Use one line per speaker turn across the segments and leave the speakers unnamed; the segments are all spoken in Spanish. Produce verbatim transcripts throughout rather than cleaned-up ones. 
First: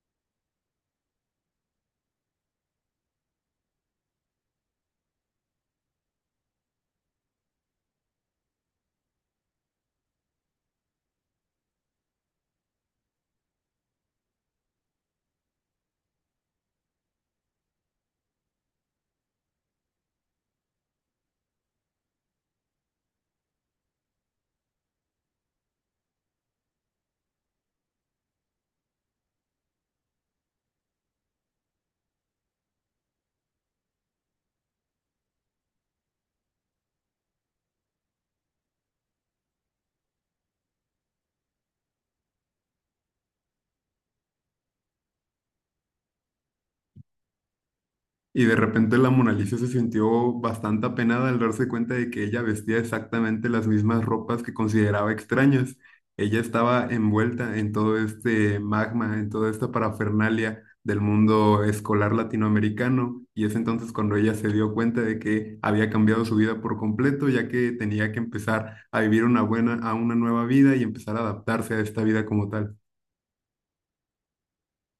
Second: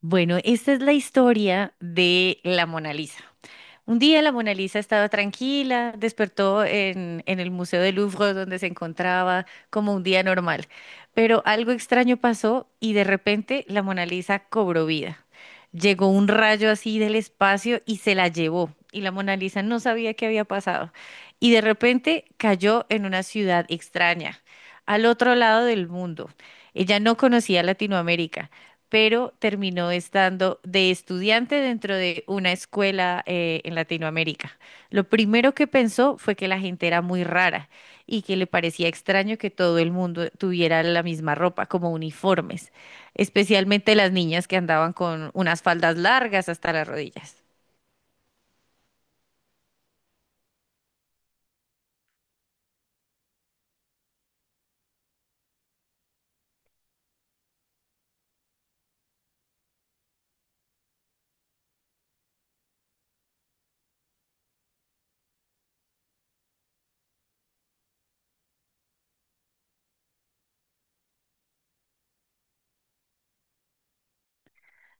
Bueno, esta es la historia de la Mona Lisa. Un día la Mona Lisa estaba tranquila, despertó en, en el Museo del Louvre donde se encontraba como un día normal, pero algo extraño pasó y de repente la Mona Lisa cobró vida. Llegó un rayo así del espacio y se la llevó, y la Mona Lisa no sabía qué había pasado y de repente cayó en una ciudad extraña, al otro lado del mundo. Ella no conocía Latinoamérica, pero terminó estando de estudiante dentro de una escuela eh, en Latinoamérica. Lo primero que pensó fue que la gente era muy rara y que le parecía extraño que todo el mundo tuviera la misma ropa, como uniformes, especialmente las niñas que andaban con unas faldas largas hasta las rodillas.
Y de repente la Mona Lisa se sintió bastante apenada al darse cuenta de que ella vestía exactamente las mismas ropas que consideraba extrañas. Ella estaba envuelta en todo este magma, en toda esta parafernalia del mundo escolar latinoamericano, y es entonces cuando ella se dio cuenta de que había cambiado su vida por completo, ya que tenía que empezar a vivir una buena, a una nueva vida y empezar a adaptarse a esta vida como tal.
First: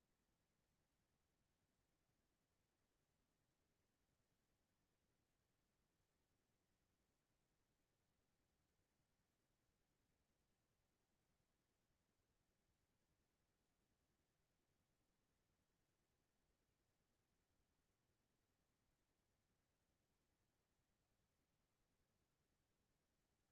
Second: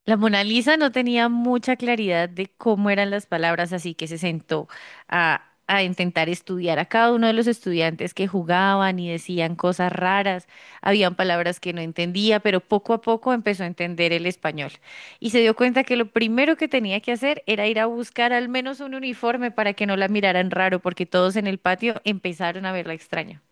La Mona Lisa no tenía mucha claridad de cómo eran las palabras, así que se sentó a, a intentar estudiar a cada uno de los estudiantes que jugaban y decían cosas raras. Habían palabras que no entendía, pero poco a poco empezó a entender el español. Y se dio cuenta que lo primero que tenía que hacer era ir a buscar al menos un uniforme para que no la miraran raro, porque todos en el patio empezaron a verla extraña.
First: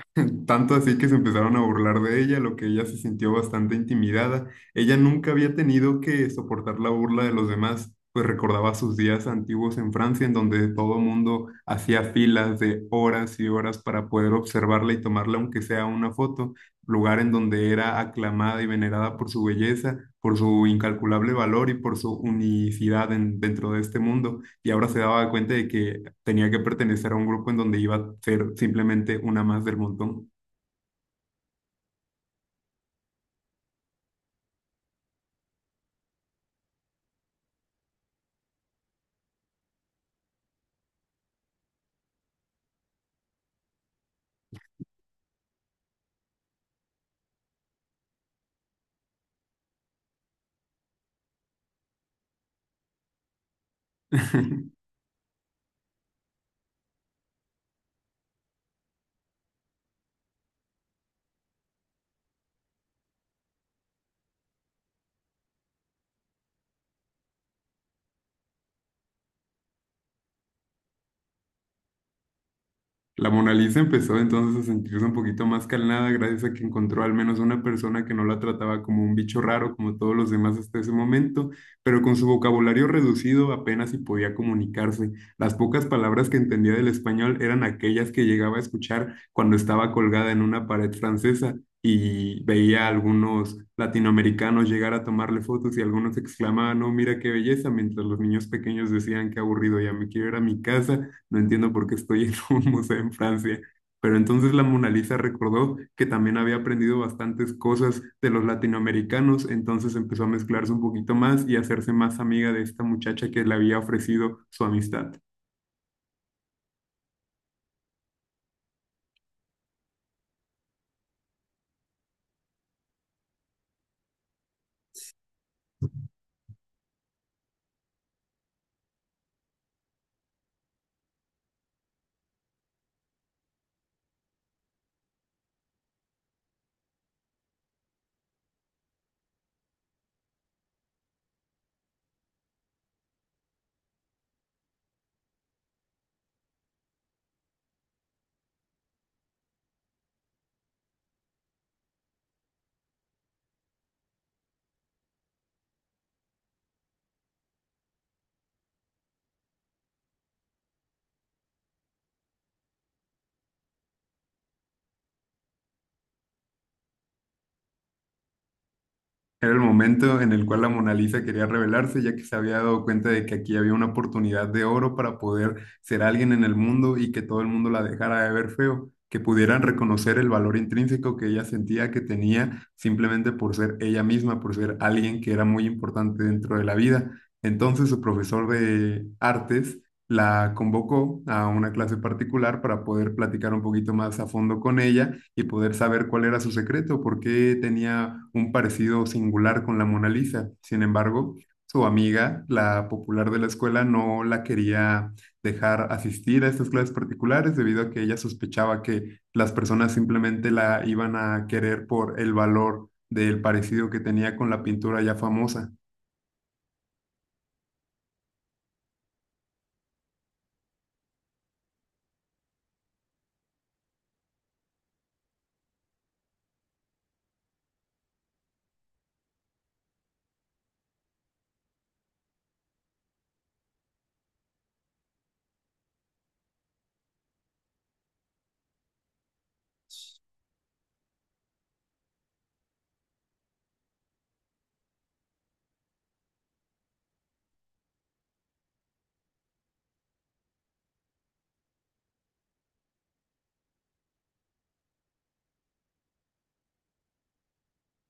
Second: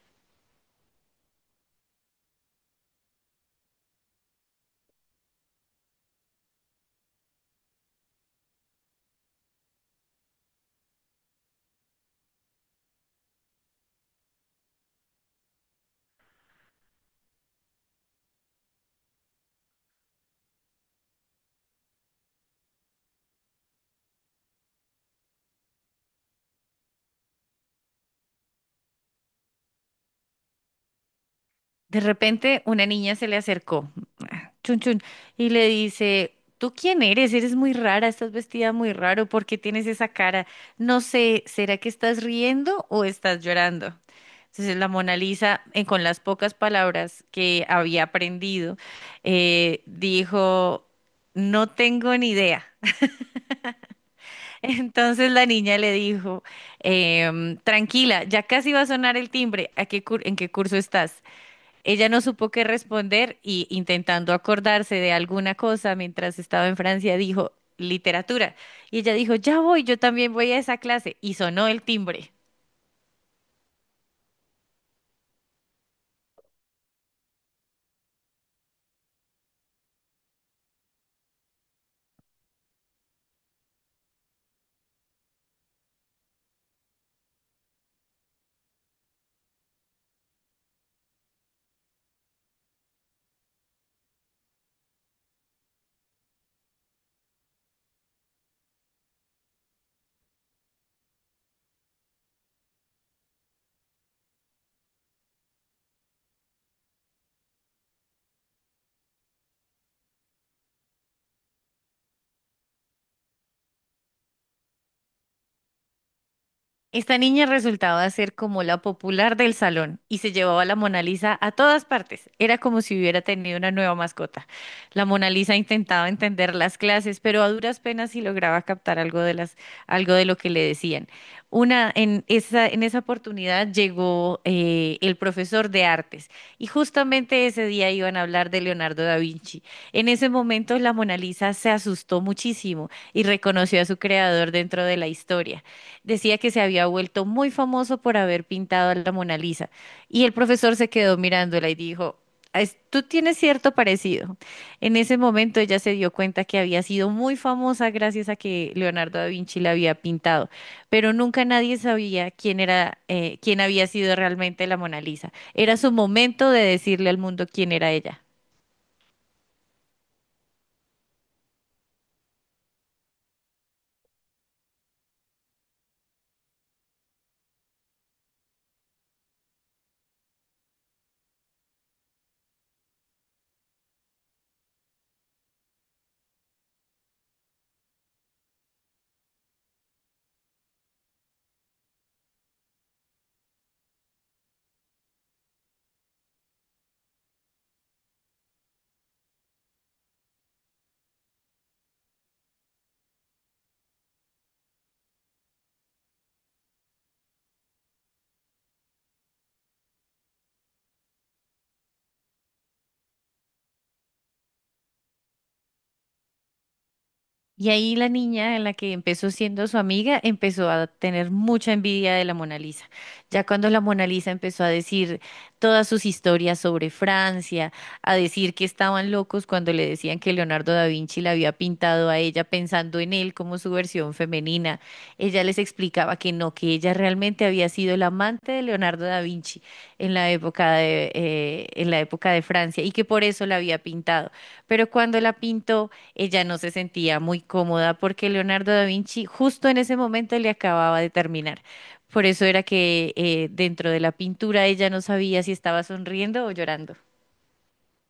Tanto así que se empezaron a burlar de ella, lo que ella se sintió bastante intimidada. Ella nunca había tenido que soportar la burla de los demás, pues recordaba sus días antiguos en Francia, en donde todo mundo hacía filas de horas y horas para poder observarla y tomarla, aunque sea una foto, lugar en donde era aclamada y venerada por su belleza, por su incalculable valor y por su unicidad en- dentro de este mundo. Y ahora se daba cuenta de que tenía que pertenecer a un grupo en donde iba a ser simplemente una más del montón.
De repente, una niña se le acercó. Chun Chun, y le dice, ¿tú quién eres? Eres muy rara, estás vestida muy raro, ¿por qué tienes esa cara? No sé, ¿será que estás riendo o estás llorando? Entonces la Mona Lisa, eh, con las pocas palabras que había aprendido, eh, dijo, no tengo ni idea. Entonces la niña le dijo, em, tranquila, ya casi va a sonar el timbre, ¿a qué cur- en qué curso estás? Ella no supo qué responder y, intentando acordarse de alguna cosa mientras estaba en Francia, dijo, literatura. Y ella dijo, ya voy, yo también voy a esa clase. Y sonó el timbre.
La Mona Lisa empezó entonces a sentirse un poquito más calmada gracias a que encontró al menos una persona que no la trataba como un bicho raro como todos los demás hasta ese momento, pero con su vocabulario reducido apenas si podía comunicarse. Las pocas palabras que entendía del español eran aquellas que llegaba a escuchar cuando estaba colgada en una pared francesa y veía a algunos latinoamericanos llegar a tomarle fotos, y algunos exclamaban: "No, mira qué belleza", mientras los niños pequeños decían: "Qué aburrido, ya me quiero ir a mi casa, no entiendo por qué estoy en un museo en Francia". Pero entonces la Mona Lisa recordó que también había aprendido bastantes cosas de los latinoamericanos, entonces empezó a mezclarse un poquito más y a hacerse más amiga de esta muchacha que le había ofrecido su amistad.
Esta niña resultaba ser como la popular del salón y se llevaba la Mona Lisa a todas partes. Era como si hubiera tenido una nueva mascota. La Mona Lisa intentaba entender las clases, pero a duras penas sí lograba captar algo de las, algo de lo que le decían. Una, en esa, en esa oportunidad llegó eh, el profesor de artes y justamente ese día iban a hablar de Leonardo da Vinci. En ese momento la Mona Lisa se asustó muchísimo y reconoció a su creador dentro de la historia. Decía que se había vuelto muy famoso por haber pintado a la Mona Lisa. Y el profesor se quedó mirándola y dijo, "Es- tú tienes cierto parecido." En ese momento ella se dio cuenta que había sido muy famosa gracias a que Leonardo da Vinci la había pintado, pero nunca nadie sabía quién era, eh, quién había sido realmente la Mona Lisa. Era su momento de decirle al mundo quién era ella.
Era el momento en el cual la Mona Lisa quería rebelarse, ya que se había dado cuenta de que aquí había una oportunidad de oro para poder ser alguien en el mundo y que todo el mundo la dejara de ver feo, que pudieran reconocer el valor intrínseco que ella sentía que tenía, simplemente por ser ella misma, por ser alguien que era muy importante dentro de la vida. Entonces su profesor de artes la convocó a una clase particular para poder platicar un poquito más a fondo con ella y poder saber cuál era su secreto, por qué tenía un parecido singular con la Mona Lisa. Sin embargo, su amiga, la popular de la escuela, no la quería dejar asistir a estas clases particulares debido a que ella sospechaba que las personas simplemente la iban a querer por el valor del parecido que tenía con la pintura ya famosa.
Y ahí la niña, en la que empezó siendo su amiga, empezó a tener mucha envidia de la Mona Lisa. Ya cuando la Mona Lisa empezó a decir todas sus historias sobre Francia, a decir que estaban locos cuando le decían que Leonardo da Vinci la había pintado a ella pensando en él como su versión femenina, ella les explicaba que no, que ella realmente había sido la amante de Leonardo da Vinci en la época de, eh, en la época de Francia, y que por eso la había pintado. Pero cuando la pintó, ella no se sentía muy cómoda porque Leonardo da Vinci justo en ese momento le acababa de terminar. Por eso era que, eh, dentro de la pintura, ella no sabía si estaba sonriendo o llorando.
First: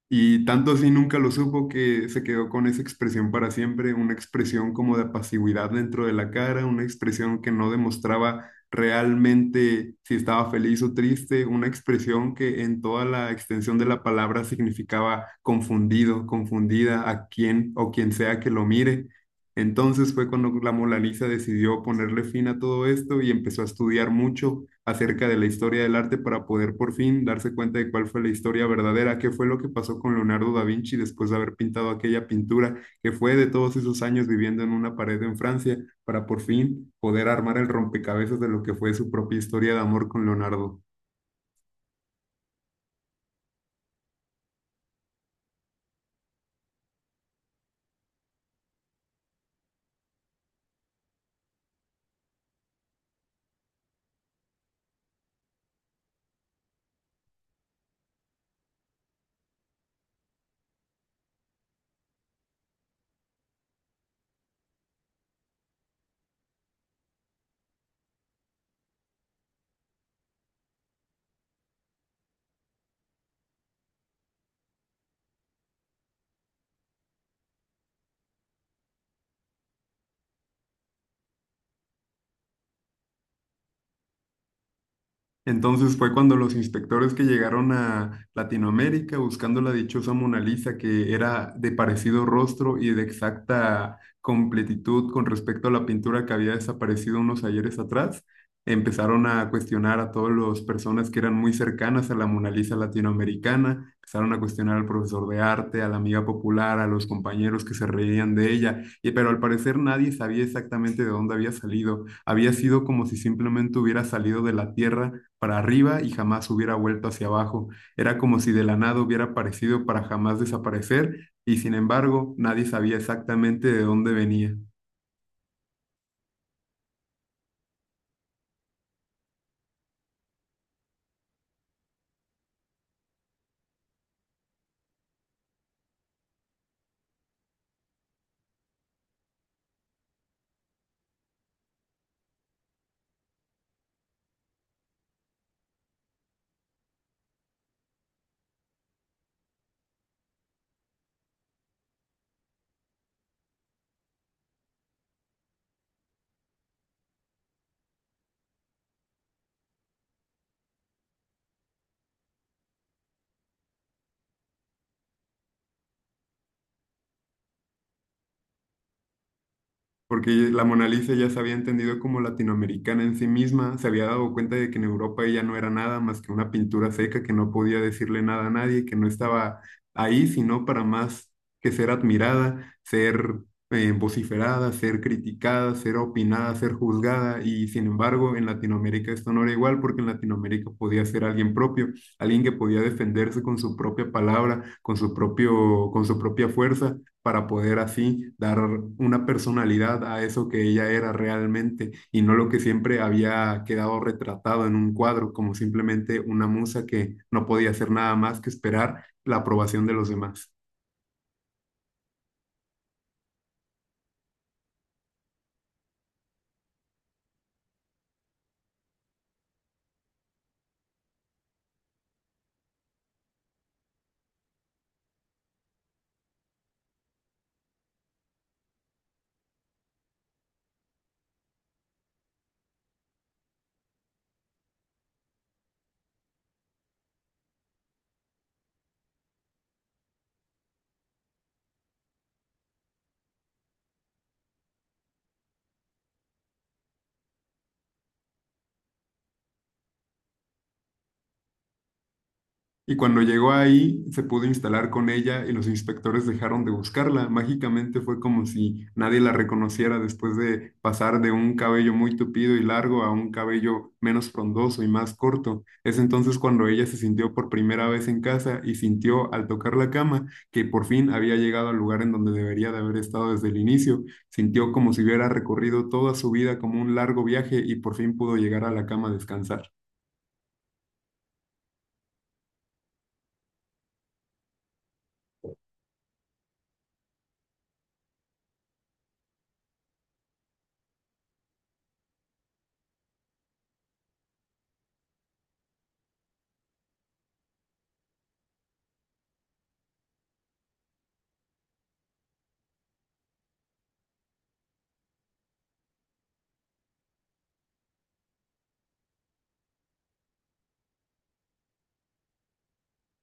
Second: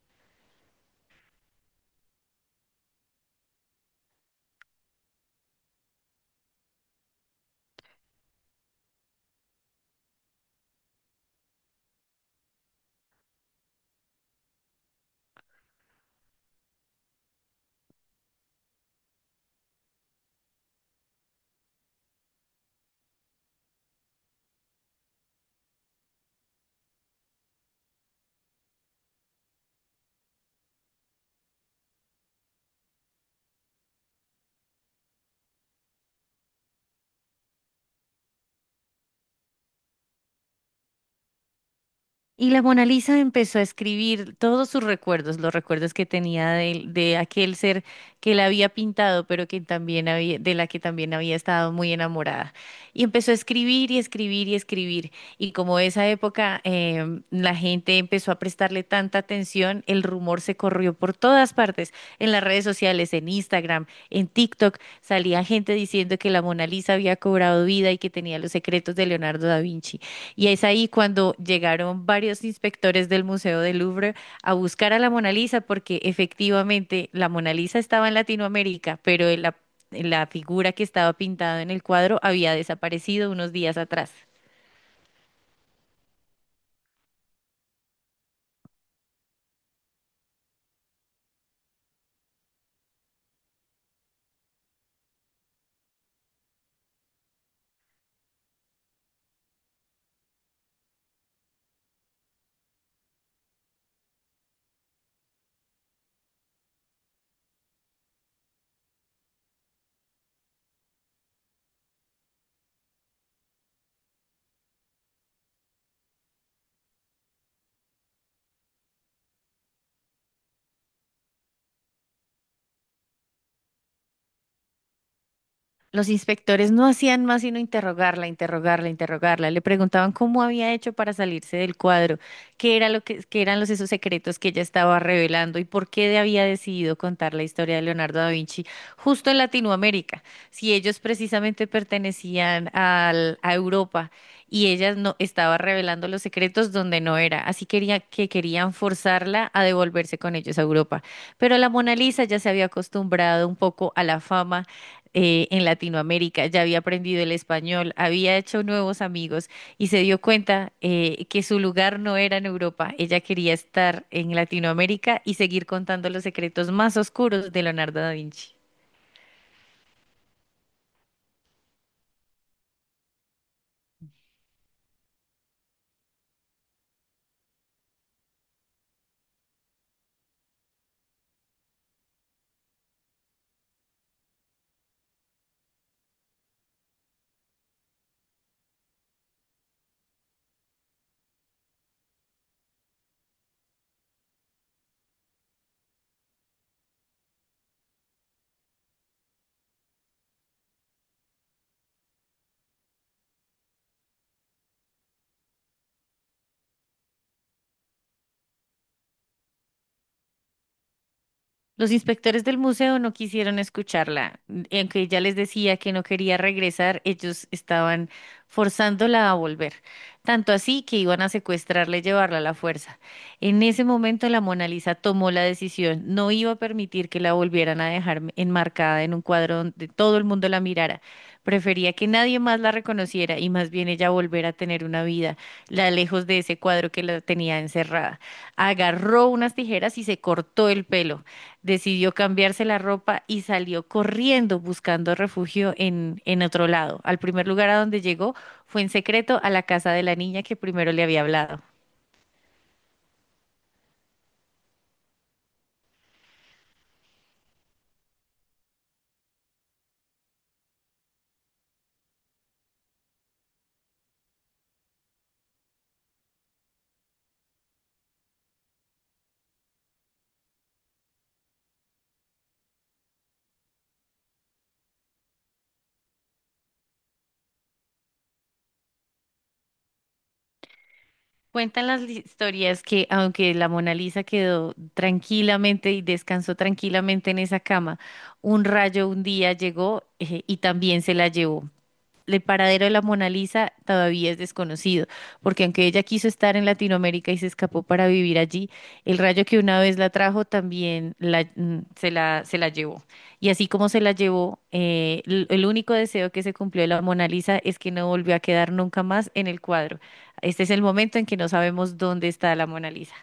Y tanto así nunca lo supo, que se quedó con esa expresión para siempre, una expresión como de pasividad dentro de la cara, una expresión que no demostraba realmente si estaba feliz o triste, una expresión que en toda la extensión de la palabra significaba confundido, confundida a quien o quien sea que lo mire. Entonces fue cuando la Mona Lisa decidió ponerle fin a todo esto y empezó a estudiar mucho acerca de la historia del arte para poder por fin darse cuenta de cuál fue la historia verdadera, qué fue lo que pasó con Leonardo da Vinci después de haber pintado aquella pintura, que fue de todos esos años viviendo en una pared en Francia, para por fin poder armar el rompecabezas de lo que fue su propia historia de amor con Leonardo.
Y la Mona Lisa empezó a escribir todos sus recuerdos, los recuerdos que tenía de, de aquel ser que la había pintado, pero que también había, de la que también había estado muy enamorada. Y empezó a escribir y escribir y escribir. Y como esa época, em, la gente empezó a prestarle tanta atención, el rumor se corrió por todas partes, en las redes sociales, en Instagram, en TikTok, salía gente diciendo que la Mona Lisa había cobrado vida y que tenía los secretos de Leonardo da Vinci. Y es ahí cuando llegaron varios inspectores del Museo del Louvre a buscar a la Mona Lisa, porque efectivamente la Mona Lisa estaba en Latinoamérica, pero la, la figura que estaba pintada en el cuadro había desaparecido unos días atrás.
Entonces fue cuando los inspectores que llegaron a Latinoamérica buscando la dichosa Mona Lisa, que era de parecido rostro y de exacta completitud con respecto a la pintura que había desaparecido unos ayeres atrás, empezaron a cuestionar a todas las personas que eran muy cercanas a la Mona Lisa latinoamericana. Empezaron a cuestionar al profesor de arte, a la amiga popular, a los compañeros que se reían de ella, y, pero al parecer nadie sabía exactamente de dónde había salido. Había sido como si simplemente hubiera salido de la tierra para arriba y jamás hubiera vuelto hacia abajo. Era como si de la nada hubiera aparecido para jamás desaparecer, y sin embargo nadie sabía exactamente de dónde venía.
Los inspectores no hacían más sino interrogarla, interrogarla, interrogarla. Le preguntaban cómo había hecho para salirse del cuadro, qué era lo que, qué eran los esos secretos que ella estaba revelando y por qué había decidido contar la historia de Leonardo da Vinci justo en Latinoamérica, si ellos precisamente pertenecían al- a Europa y ella no estaba revelando los secretos donde no era. Así quería que querían forzarla a devolverse con ellos a Europa. Pero la Mona Lisa ya se había acostumbrado un poco a la fama eh, en Latinoamérica, ya había aprendido el español, había hecho nuevos amigos y se dio cuenta, eh, que su lugar no era en Europa. Ella quería estar en Latinoamérica y seguir contando los secretos más oscuros de Leonardo da Vinci.
Porque la Mona Lisa ya se había entendido como latinoamericana en sí misma, se había dado cuenta de que en Europa ella no era nada más que una pintura seca que no podía decirle nada a nadie, que no estaba ahí sino para más que ser admirada, ser eh, vociferada, ser criticada, ser opinada, ser juzgada, y sin embargo en Latinoamérica esto no era igual, porque en Latinoamérica podía ser alguien propio, alguien que podía defenderse con su propia palabra, con su propio, con su propia fuerza, para poder así dar una personalidad a eso que ella era realmente y no lo que siempre había quedado retratado en un cuadro, como simplemente una musa que no podía hacer nada más que esperar la aprobación de los demás.
Los inspectores del museo no quisieron escucharla, y aunque ella les decía que no quería regresar, ellos estaban forzándola a volver, tanto así que iban a secuestrarla y llevarla a la fuerza. En ese momento la Mona Lisa tomó la decisión, no iba a permitir que la volvieran a dejar enmarcada en un cuadro donde todo el mundo la mirara. Prefería que nadie más la reconociera y más bien ella volver a tener una vida, la lejos de ese cuadro que la tenía encerrada. Agarró unas tijeras y se cortó el pelo, decidió cambiarse la ropa y salió corriendo buscando refugio en, en otro lado. Al primer lugar a donde llegó fue, en secreto, a la casa de la niña que primero le había hablado.
Y cuando llegó ahí, se pudo instalar con ella y los inspectores dejaron de buscarla. Mágicamente fue como si nadie la reconociera, después de pasar de un cabello muy tupido y largo a un cabello menos frondoso y más corto. Es entonces cuando ella se sintió por primera vez en casa y sintió al tocar la cama que por fin había llegado al lugar en donde debería de haber estado desde el inicio. Sintió como si hubiera recorrido toda su vida como un largo viaje y por fin pudo llegar a la cama a descansar.
Cuentan las li- historias que, aunque la Mona Lisa quedó tranquilamente y descansó tranquilamente en esa cama, un rayo un día llegó, eh, y también se la llevó. El paradero de la Mona Lisa todavía es desconocido, porque aunque ella quiso estar en Latinoamérica y se escapó para vivir allí, el rayo que una vez la trajo también la- mm, se la, se la llevó. Y así como se la llevó, eh, l- el único deseo que se cumplió de la Mona Lisa es que no volvió a quedar nunca más en el cuadro. Este es el momento en que no sabemos dónde está la Mona Lisa.